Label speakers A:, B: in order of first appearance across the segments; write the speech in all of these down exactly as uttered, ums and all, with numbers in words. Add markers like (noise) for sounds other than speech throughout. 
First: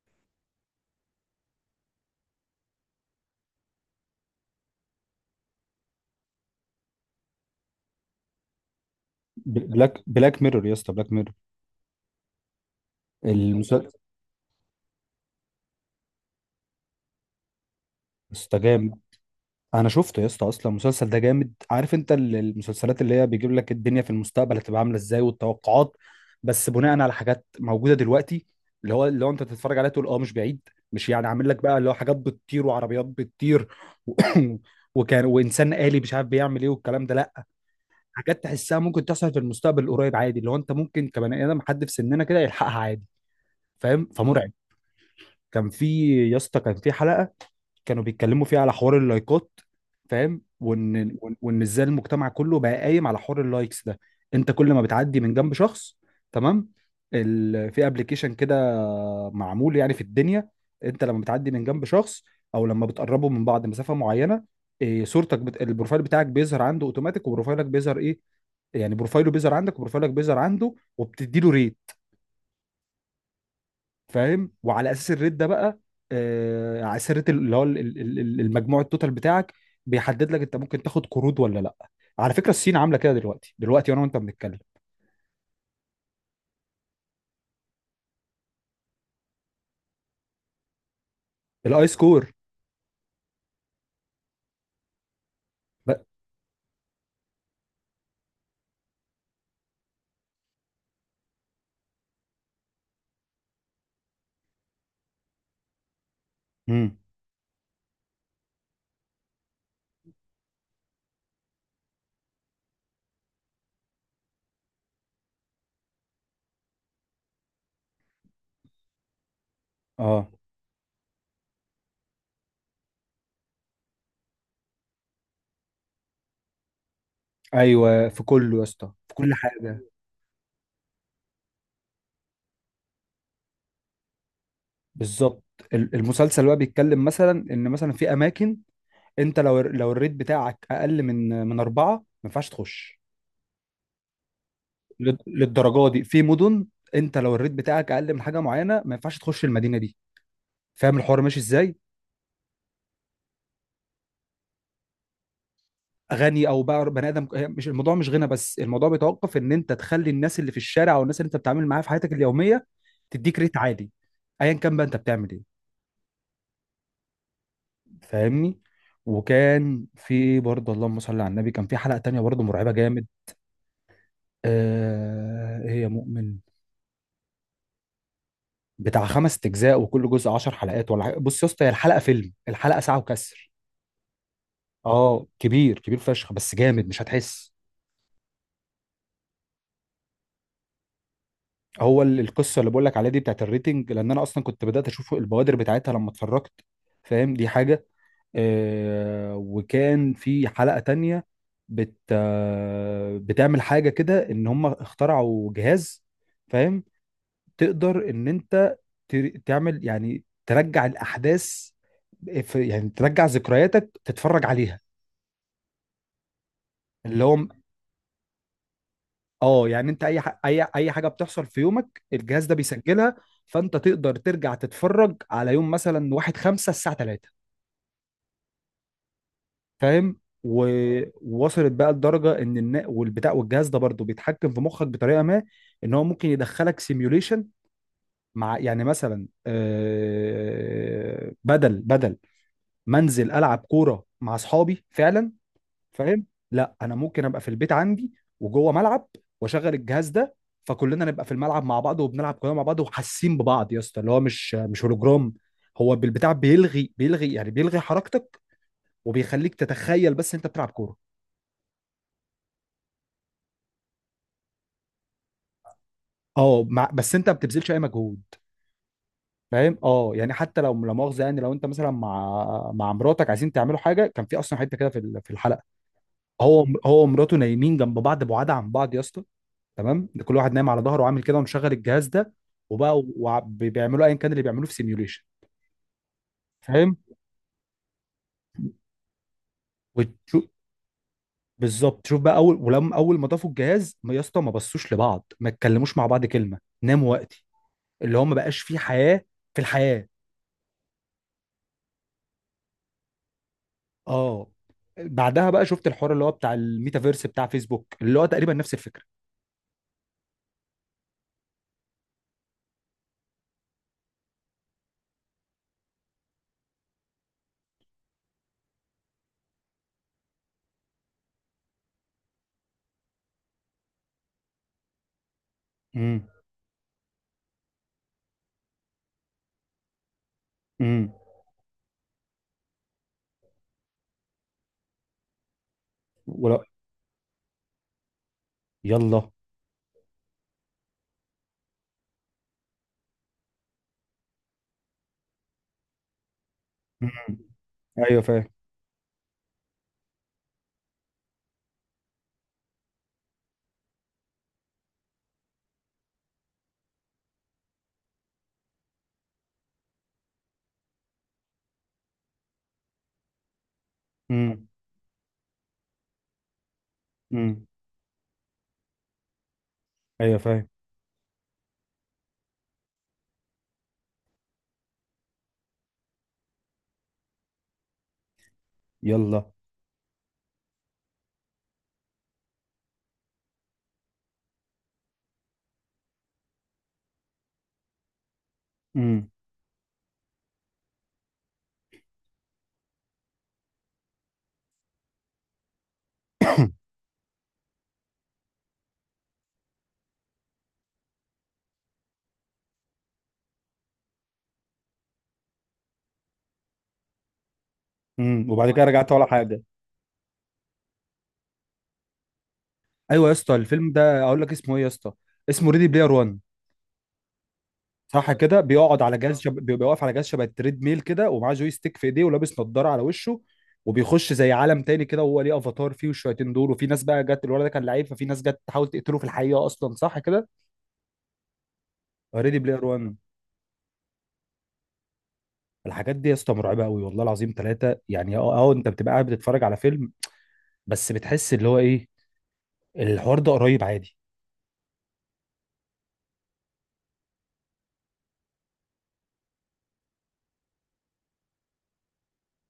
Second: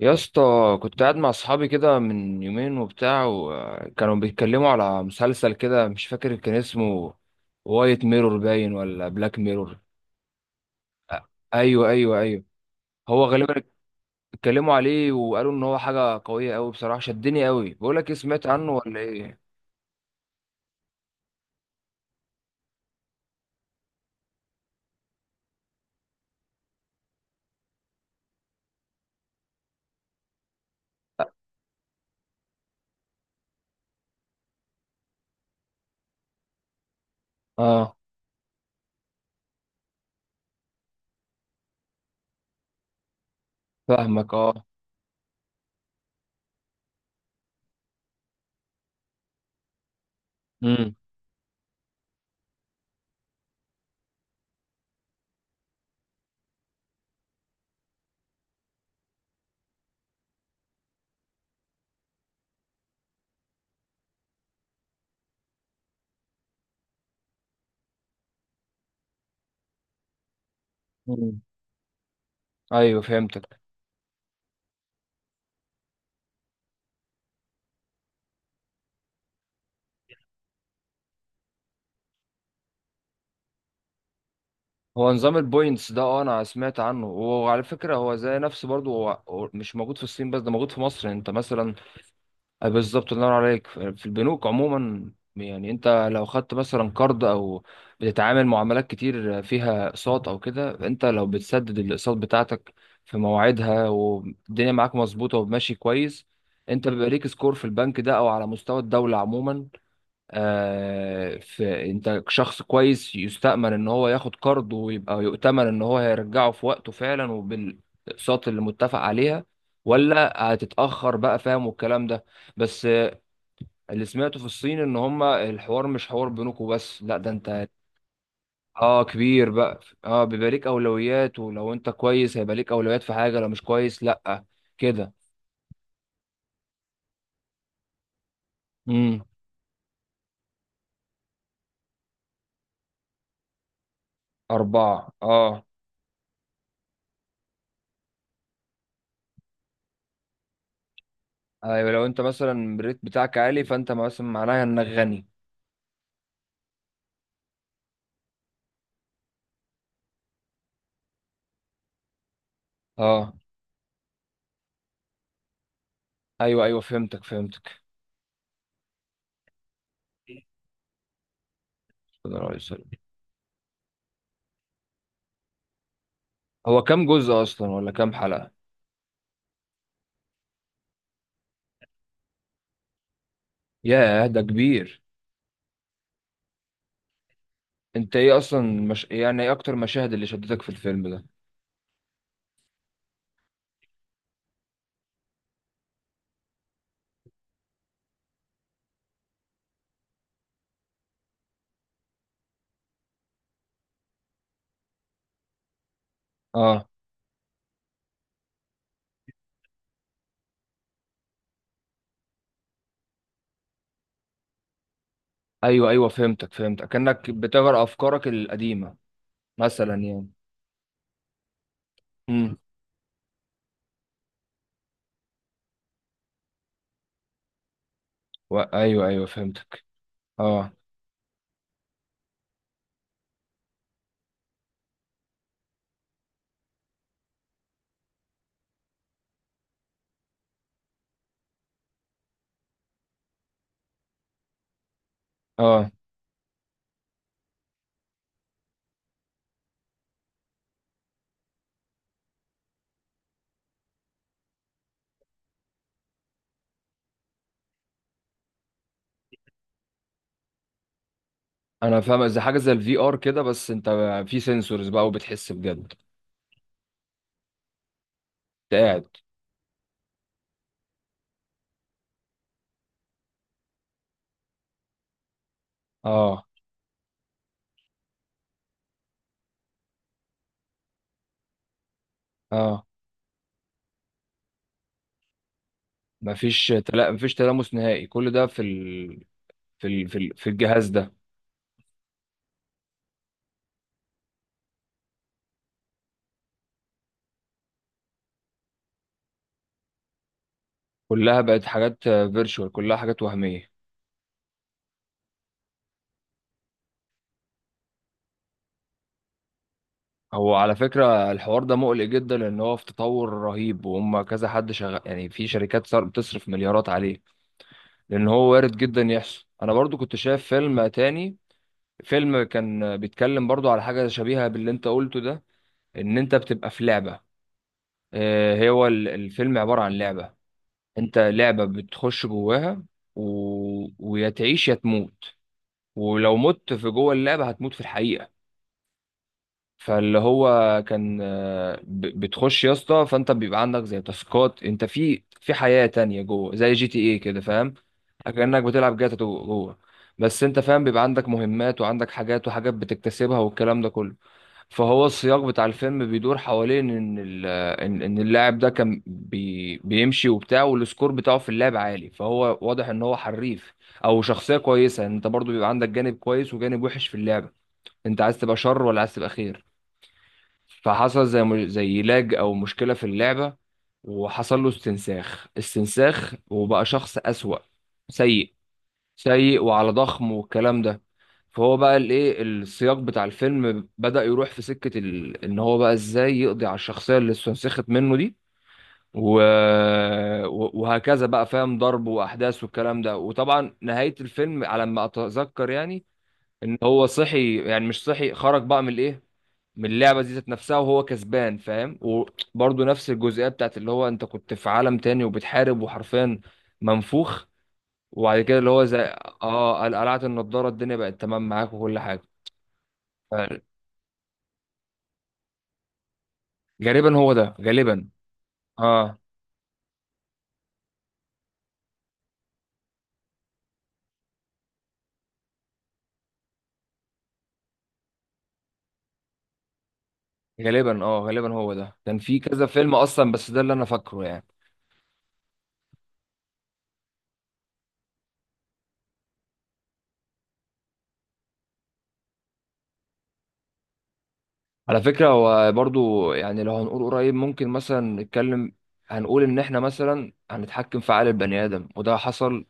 A: يا اسطى، كنت قاعد مع اصحابي كده من يومين وبتاع، وكانوا بيتكلموا على مسلسل كده مش فاكر كان اسمه. وايت ميرور باين ولا بلاك ميرور؟
B: بلاك بلاك ميرور يا اسطى، بلاك ميرور.
A: ايوه، ايوه، ايوه. هو غالبا
B: المسلسل
A: اتكلموا عليه وقالوا ان هو حاجه قويه قوي، بصراحه شدني قوي. بقول لك ايه، سمعت
B: ده
A: عنه
B: جامد.
A: ولا ايه؟
B: انا شفته يا اسطى، اصلا المسلسل ده جامد. عارف انت ال- المسلسلات اللي هي بيجيب لك الدنيا في المستقبل هتبقى عامله ازاي، والتوقعات بس بناء على حاجات موجوده دلوقتي، اللي هو اللي هو انت تتفرج عليها تقول اه، مش بعيد. مش يعني عامل لك بقى اللي هو حاجات بتطير وعربيات بتطير و... (coughs) وكان وانسان آلي مش عارف بيعمل ايه والكلام ده، لا.
A: اه.
B: حاجات تحسها ممكن تحصل في المستقبل القريب عادي، اللي هو انت ممكن كبني ادم حد في سننا كده يلحقها عادي. فاهم،
A: فاهمك،
B: فمرعب.
A: اه.
B: كان في، يا اسطى، كان في حلقه كانوا بيتكلموا فيه على حوار اللايكات، فاهم؟
A: امم.
B: وان وان وإن ازاي المجتمع كله بقى قايم على حوار اللايكس ده. انت كل ما بتعدي من جنب شخص، تمام، ال... في ابلكيشن كده معمول يعني في الدنيا، انت لما بتعدي من جنب شخص او لما بتقربوا من بعض مسافة معينة، إيه، صورتك بت... البروفايل بتاعك بيظهر عنده اوتوماتيك، وبروفايلك بيظهر ايه يعني، بروفايله بيظهر عندك وبروفايلك بيظهر عنده وبتدي
A: أمم.
B: له ريت.
A: ايوه، فهمتك.
B: فاهم؟ وعلى اساس الريت ده بقى، آه، على اساس الريت، اللي هو ال- ال- ال- المجموع التوتال بتاعك بيحدد لك انت ممكن تاخد قروض ولا لا. على فكره الصين عامله كده دلوقتي، دلوقتي وانا وانت بنتكلم.
A: هو نظام البوينتس ده، اه انا سمعت عنه، وعلى فكره هو زي نفسه برضو. هو هو مش موجود في الصين بس، ده موجود في مصر، انت مثلا.
B: الاي سكور.
A: آه، بالظبط، الله ينور عليك. ف- في البنوك عموما، يعني
B: ب...
A: انت لو خدت مثلا قرض او بتتعامل معاملات كتير فيها اقساط او كده، انت لو بتسدد الاقساط بتاعتك في مواعيدها والدنيا معاك مظبوطه وماشي كويس، انت
B: مم.
A: بيبقى ليك سكور في البنك ده او على مستوى الدوله عموما. آه، في، انت شخص كويس يستأمن ان هو ياخد قرض، ويبقى يؤتمن ان هو هيرجعه في وقته فعلا وبالاقساط اللي متفق عليها
B: اه،
A: ولا هتتأخر بقى، فاهم، والكلام ده. بس آه، اللي سمعته في الصين ان هما الحوار مش حوار بينكم بس، لا ده انت.
B: ايوه، في كله يا اسطى،
A: اه،
B: في كل
A: كبير بقى.
B: حاجه.
A: اه، بيبقى ليك اولويات، ولو انت كويس هيبقى ليك اولويات في حاجة، لو مش كويس لا، كده.
B: بالظبط. ال- المسلسل بقى بيتكلم مثلا ان مثلا في اماكن،
A: امم.
B: انت لو لو الريت بتاعك اقل من من اربعه ما ينفعش تخش
A: اربعة،
B: لل-
A: اه.
B: للدرجه دي. في مدن انت لو الريت بتاعك اقل من حاجه معينه ما ينفعش تخش المدينه دي، فاهم الحوار ماشي ازاي؟
A: ايوه لو انت مثلا الريت بتاعك عالي، فانت مثلا معناها انك غني.
B: غني او بقى بني ادم، هي مش الموضوع، مش غنى بس، الموضوع بيتوقف ان انت تخلي الناس اللي في الشارع او الناس اللي انت بتتعامل معاها في حياتك اليوميه
A: اه،
B: تديك ريت عالي، ايا كان بقى انت بتعمل ايه.
A: ايوه، ايوه، فهمتك، فهمتك.
B: فاهمني؟ وكان في برضه، اللهم صل على النبي، كان في حلقه تانية
A: صلى
B: برضه
A: الله عليه
B: مرعبه
A: وسلم.
B: جامد. آه، هي مؤمن.
A: هو كام جزء اصلا، ولا كام حلقة؟
B: بتاع خمس اجزاء وكل جزء عشر حلقات ولا حاجة. بص يا اسطى، هي الحلقه فيلم، الحلقه ساعه وكسر.
A: ياه، ده كبير.
B: اه، كبير كبير فشخ، بس جامد مش هتحس.
A: انت ايه اصلا، مش يعني ايه اكتر مشاهد اللي شدتك في الفيلم ده؟
B: هو ال- القصه اللي بقول لك عليها دي بتاعت الريتنج، لان انا اصلا كنت بدات اشوف البوادر بتاعتها لما اتفرجت، فاهم؟ دي حاجه. آه، وكان في حلقه تانية بت آه بتعمل حاجه كده، ان هم اخترعوا جهاز، فاهم؟
A: اه،
B: تقدر ان انت تر- تعمل يعني، ترجع الاحداث، في يعني، ترجع ذكرياتك تتفرج عليها.
A: ايوه، ايوه، فهمتك، فهمتك،
B: اللي
A: كأنك
B: هو،
A: بتغير افكارك القديمة.
B: اه يعني،
A: مثلا
B: انت اي
A: يعني.
B: ح... اي اي حاجه بتحصل في يومك الجهاز ده
A: امم.
B: بيسجلها، فانت تقدر ترجع تتفرج على يوم مثلا واحد خمسة الساعه ثلاثة،
A: و... ايوه، ايوه، فهمتك.
B: فاهم؟
A: اه
B: و- ووصلت بقى لدرجه ان النا... والبتاع، والجهاز ده برضه بيتحكم في مخك بطريقه ما، ان هو ممكن يدخلك سيميوليشن مع، يعني مثلا آه، بدل بدل منزل العب كوره مع اصحابي فعلا،
A: اه
B: فاهم؟ لا، انا ممكن ابقى في البيت عندي وجوه ملعب، واشغل الجهاز ده فكلنا نبقى في الملعب مع بعض وبنلعب كلنا مع بعض وحاسين ببعض يا اسطى، اللي هو مش مش هولوجرام، هو بالبتاع بيلغي بيلغي يعني بيلغي حركتك وبيخليك تتخيل بس انت بتلعب كوره.
A: انا فاهم زي حاجة زي الفي ار كده بس انت في سنسورز بقى وبتحس بجد انت
B: اه، مع بس انت ما بتبذلش اي مجهود،
A: قاعد
B: فاهم؟ اه يعني حتى لو، لا مؤاخذه يعني، لو انت مثلا مع مع مراتك عايزين تعملوا حاجه، كان في اصلا حته كده في ال- في الحلقه،
A: اه
B: هو هو ومراته نايمين جنب بعض، بعاد عن بعض يا اسطى، تمام؟ ده كل واحد نايم على ظهره وعامل كده ومشغل الجهاز ده،
A: اه.
B: وبقى وع- بيعملوا ايا كان اللي بيعملوه في سيميوليشن.
A: مفيش
B: فاهم؟
A: تلا... مفيش تلامس نهائي، كل ده في ال... في ال... في ال...
B: وتشوف،
A: في الجهاز ده.
B: بالظبط. شوف بقى، اول ولما اول ما ضافوا الجهاز، ما- يا اسطى، ما بصوش لبعض، ما اتكلموش مع بعض كلمه، ناموا وقتي، اللي هو ما بقاش فيه حياه في الحياه.
A: كلها بقت حاجات فيرتشوال، كلها حاجات وهمية.
B: اه. بعدها بقى شفت الحوار اللي هو بتاع الميتافيرس بتاع فيسبوك اللي هو تقريبا نفس الفكره.
A: هو على فكرة الحوار ده مقلق جدا، لأن هو في تطور رهيب، وهم كذا حد شغال يعني، في شركات صار بتصرف مليارات عليه، لأن هو وارد جدا يحصل. أنا برضو كنت شايف فيلم تاني، فيلم كان بيتكلم برضو على حاجة شبيهة باللي أنت قلته ده. إن
B: امم.
A: أنت بتبقى في لعبة. آه، هو ال- الفيلم عبارة عن لعبة،
B: امم.
A: أنت لعبة بتخش جواها. و... ويا تعيش يا تموت، ولو
B: ولا.
A: مت في جوه اللعبة هتموت في الحقيقة.
B: يلا.
A: فاللي هو كان آه، ب- بتخش يا اسطى، فانت بيبقى عندك زي تاسكات، انت في في حياة تانية جوه، زي جي تي ايه
B: امم.
A: كده، فاهم؟
B: ايوه فاهم.
A: كأنك بتلعب جاتا تو- جوه، بس انت فاهم بيبقى عندك مهمات، وعندك حاجات وحاجات بتكتسبها والكلام ده كله. فهو السياق بتاع الفيلم بيدور حوالين ان ال- ان إن اللاعب ده كان بي بيمشي وبتاع، والسكور بتاعه في اللعب عالي، فهو واضح ان هو حريف او شخصية
B: امم.
A: كويسة. يعني انت برضو بيبقى عندك جانب كويس وجانب وحش في اللعبة،
B: امم.
A: انت عايز تبقى شر ولا عايز تبقى خير.
B: ايوه فاهم.
A: فحصل زي م- زي لاج او مشكله في اللعبه، وحصل له استنساخ استنساخ، وبقى شخص اسوأ، سيء
B: يلا.
A: سيء وعلى ضخم والكلام ده. فهو بقى الايه، السياق بتاع الفيلم بدأ يروح في سكة ال... ان هو بقى ازاي يقضي على الشخصية اللي استنسخت منه دي.
B: امم.
A: و... و- وهكذا بقى، فاهم، ضرب واحداث والكلام ده. وطبعا نهاية الفيلم على ما اتذكر يعني ان هو صحي، يعني مش صحي، خرج بقى من الايه، من اللعبه دي ذات نفسها وهو كسبان، فاهم. وبرضه نفس الجزئيه بتاعت اللي هو انت كنت في عالم تاني وبتحارب وحرفيا منفوخ، وبعد
B: امم،
A: كده اللي
B: وبعد كده
A: هو زي
B: رجعت ولا حاجه؟
A: اه قل- قلعت النضاره، الدنيا بقت تمام معاك وكل حاجه.
B: ايوه يا اسطى،
A: ف-
B: الفيلم ده اقول لك اسمه ايه يا اسطى؟ اسمه ريدي بلاير وان.
A: غالبا هو ده غالبا.
B: صح كده، بيقعد على
A: اه
B: جهاز شب... بيبقى واقف على جهاز شبه التريد ميل كده ومعاه جوي ستيك في ايديه ولابس نضاره على وشه، وبيخش زي عالم تاني كده، وهو ليه افاتار فيه والشياطين دول، وفي ناس بقى جت، الولد ده كان لعيب ففي ناس جت تحاول تقتله في الحقيقه اصلا، صح كده؟
A: غالبا اه غالبا هو ده كان في
B: ريدي
A: كذا
B: بلاير
A: فيلم
B: وان.
A: اصلا، بس ده اللي انا فاكره يعني.
B: الحاجات دي يا اسطى مرعبه قوي والله العظيم ثلاثه، يعني اه اه انت بتبقى قاعد بتتفرج على فيلم بس بتحس اللي هو ايه، الحوار ده قريب عادي.
A: على فكرة هو برضو، يعني لو هنقول قريب، ممكن مثلا نتكلم، هنقول إن إحنا مثلا هنتحكم في عقل البني آدم، وده حصل.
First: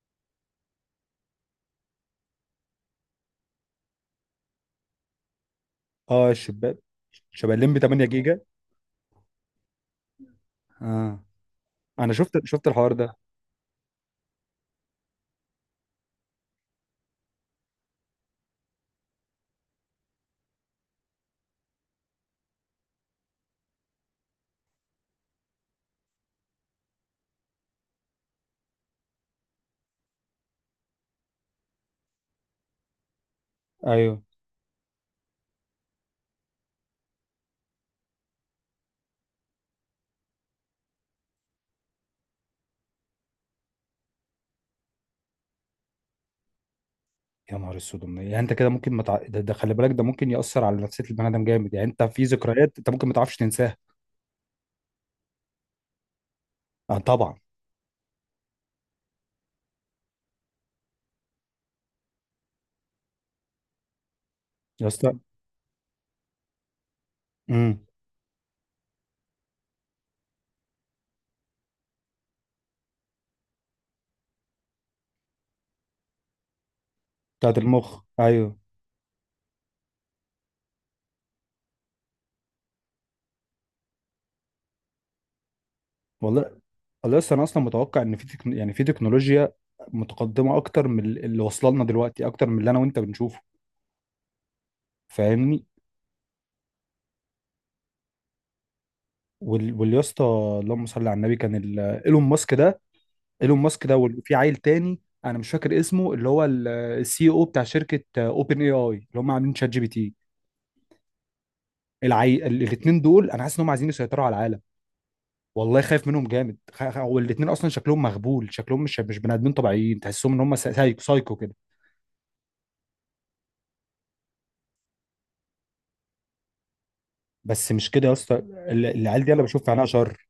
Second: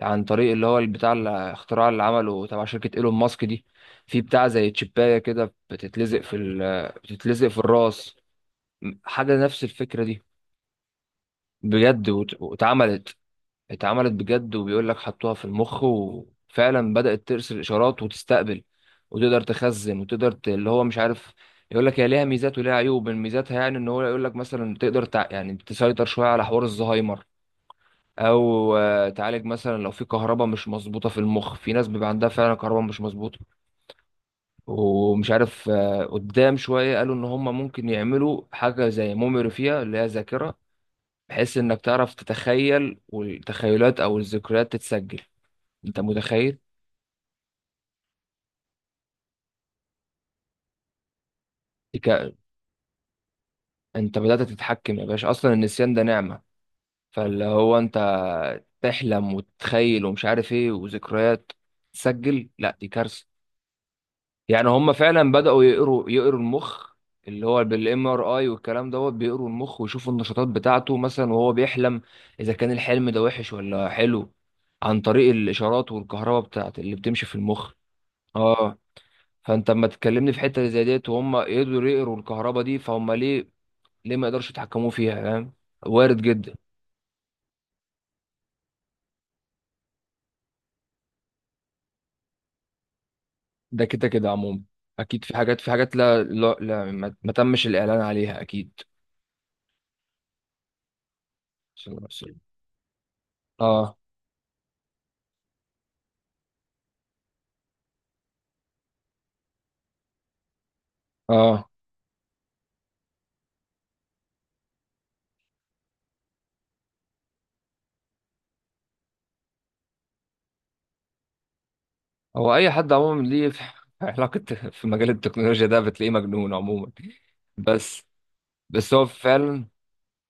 A: عن طريق اللي هو بتاع الاختراع اللي عمله تبع شركة إيلون ماسك دي، في بتاع زي تشيباية كده بتتلزق
B: اه،
A: في
B: الشباب
A: ال بتتلزق
B: شباب
A: في
B: الليمبي تمانية
A: الراس،
B: جيجا.
A: حاجة نفس الفكرة دي.
B: اه،
A: بجد،
B: انا
A: وت-
B: شفت شفت الحوار ده.
A: واتعملت، اتعملت بجد. وبيقول لك حطوها في المخ، وفعلا بدأت ترسل إشارات وتستقبل، وتقدر تخزن وتقدر ت... اللي هو مش عارف. يقول لك هي ليها ميزات وليها عيوب. من ميزاتها يعني ان هو يقول لك مثلا تقدر تع... يعني تسيطر شوية على حوار الزهايمر، او آه، تعالج مثلا لو في كهرباء مش مظبوطة في المخ، في ناس بيبقى عندها فعلا كهرباء مش مظبوطة.
B: ايوه.
A: ومش عارف، آه، قدام شوية قالوا ان هم ممكن يعملوا حاجة زي ميموري فيها، اللي هي ذاكرة، بحيث انك تعرف تتخيل، والتخيلات او الذكريات تتسجل. انت متخيل؟
B: يا نهار اسود، يعني انت كده ممكن ما متع... ده, ده خلي بالك، ده ممكن يأثر على نفسية البني ادم جامد، يعني انت في
A: تك...
B: ذكريات انت ممكن ما تعرفش تنساها.
A: انت بدأت تتحكم يا باشا، اصلا النسيان ده نعمة.
B: اه طبعا.
A: فاللي هو انت تحلم وتتخيل ومش عارف ايه وذكريات تسجل، لا دي كارثة. يعني
B: يا
A: هم
B: اسطى.
A: فعلا بدأوا يقروا يقروا المخ، اللي هو
B: امم.
A: بالام ار اي والكلام دوت، بيقروا المخ ويشوفوا النشاطات بتاعته، مثلا وهو بيحلم، اذا كان الحلم ده وحش ولا حلو، عن طريق الاشارات والكهرباء بتاعت اللي بتمشي في
B: بتاعت
A: المخ.
B: المخ، ايوه.
A: اه. فانت اما تكلمني في حته زي ديت وهم يقدروا يقروا الكهرباء دي، فهم ليه ليه ما يقدرش يتحكموا فيها، فاهم، وارد جدا.
B: والله. والله لسه انا اصلا متوقع ان في تكن... يعني في تكنولوجيا متقدمة اكتر من ال- اللي واصله لنا دلوقتي، اكتر من اللي انا وانت بنشوفه.
A: ده كده كده عموما، اكيد في حاجات
B: فاهمني؟
A: في حاجات لا لا, لا ما ما تمش الاعلان عليها اكيد.
B: وال... واليا اسطى، اللهم صل على النبي، كان ال...
A: صلى الله عليه
B: ايلون
A: وسلم.
B: ماسك ده، ايلون ماسك
A: اه،
B: ده وفي عيل تاني انا مش فاكر اسمه، اللي هو السي او بتاع شركة اوبن اي اي اللي هم عاملين شات جي بي تي.
A: اه.
B: العي... الاثنين دول انا حاسس ان هم عايزين يسيطروا على العالم، والله خايف منهم جامد. خ... خ- هو الاثنين اصلا شكلهم مغبول، شكلهم مش مش بني ادمين طبيعيين، تحسهم ان هم سا- سايكو سايكو كده.
A: هو اي حد عموما ليه في (laughs) علاقه في مجال التكنولوجيا ده بتلاقيه مجنون عموما.
B: بس مش
A: بس
B: كده يا اسطى، ال-
A: بس هو
B: العيال دي انا بشوف
A: فعلا
B: في عينها شر.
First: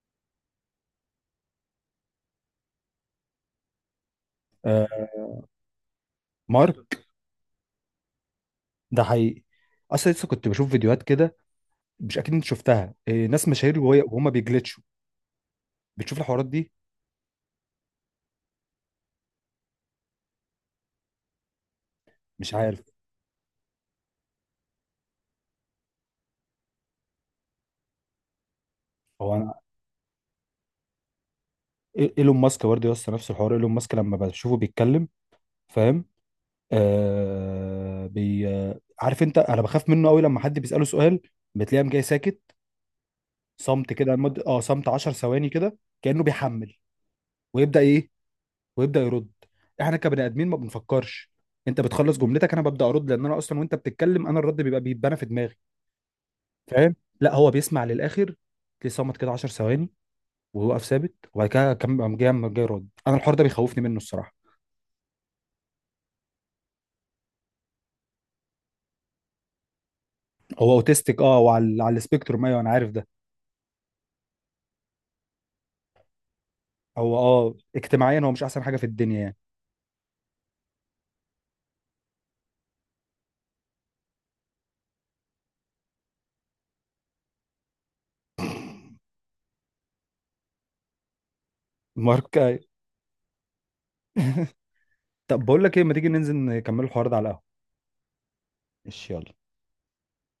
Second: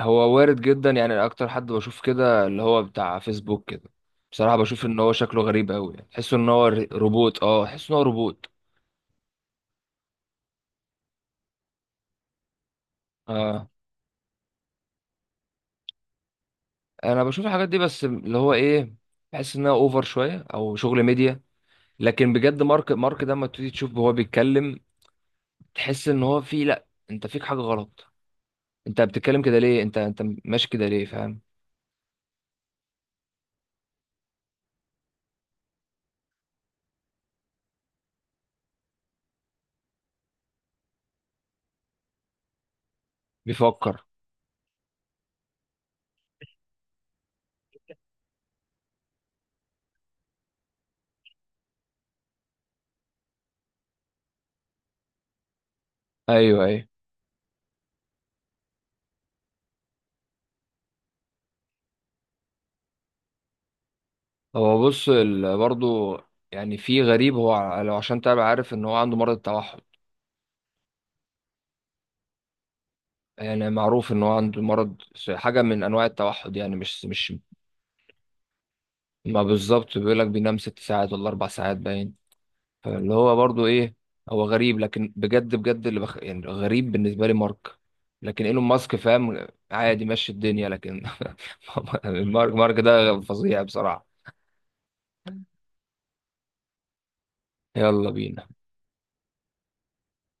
A: هو وارد جدا يعني. اكتر حد بشوف كده اللي هو بتاع فيسبوك كده، بصراحه بشوف ان
B: آه،
A: هو شكله غريب قوي يعني. تحسه ان هو ر-
B: مارك
A: روبوت، اه تحسه ان هو روبوت.
B: ده حقيقي، اصلا لسه كنت بشوف فيديوهات كده، مش اكيد انت شفتها، آه، ناس
A: اه،
B: مشاهير وهي- وهم بيجلتشوا، بتشوف الحوارات دي؟
A: انا بشوف الحاجات دي بس اللي هو ايه، بحس انها اوفر شويه او شغل ميديا. لكن
B: مش
A: بجد،
B: عارف.
A: مارك مارك ده لما تيجي تشوف هو بيتكلم، تحس ان هو فيه، لا انت فيك حاجه غلط. انت
B: هو
A: بتتكلم
B: انا.
A: كده ليه؟ انت انت ماشي كده ليه؟ فاهم؟
B: إي- ايلون ماسك برضه يا اسطى نفس الحوار، ايلون ماسك لما بشوفه بيتكلم، فاهم؟ آه بي آه، عارف انت، انا بخاف منه قوي. لما حد بيساله سؤال بتلاقيه قام جاي ساكت، صمت
A: بيفكر.
B: كده، مد... اه صمت عشر ثواني كده كانه بيحمل، ويبدا ايه، ويبدا يرد. احنا كبني ادمين ما بنفكرش، انت بتخلص جملتك انا ببدا ارد، لان انا اصلا وانت بتتكلم انا الرد بيبقى بيتبنى في دماغي،
A: ايوه، ايوه.
B: فاهم؟ لا، هو بيسمع للاخر، تلاقيه صمت كده عشر ثواني ويوقف ثابت، وبعد كده كم قام جاي قام جاي يرد. انا الحوار ده بيخوفني منه الصراحه.
A: هو بص ال- برضو، يعني في غريب. هو ع- لو عشان تبقى عارف ان هو عنده مرض التوحد،
B: هو اوتيستيك، اه، وعلى على السبيكتروم، ايوه انا عارف ده.
A: يعني معروف ان هو عنده مرض س- حاجه من انواع التوحد، يعني مش
B: هو،
A: مش،
B: اه، اجتماعيا هو مش احسن حاجه في الدنيا يعني.
A: ما بالظبط. بيقول لك بينام ست ساعات ولا اربع ساعات باين. فاللي هو برضو ايه، هو غريب لكن بجد بجد اللي بخ... يعني غريب بالنسبه لي مارك. لكن ايلون ماسك فاهم، عادي، ماشي الدنيا، لكن (laughs) مارك
B: ماركاي.
A: مارك ده فظيع بصراحه.
B: طب بقول لك ايه، ما تيجي ننزل نكمل الحوار ده على القهوة.
A: يلا بينا.
B: ماشي، يلا.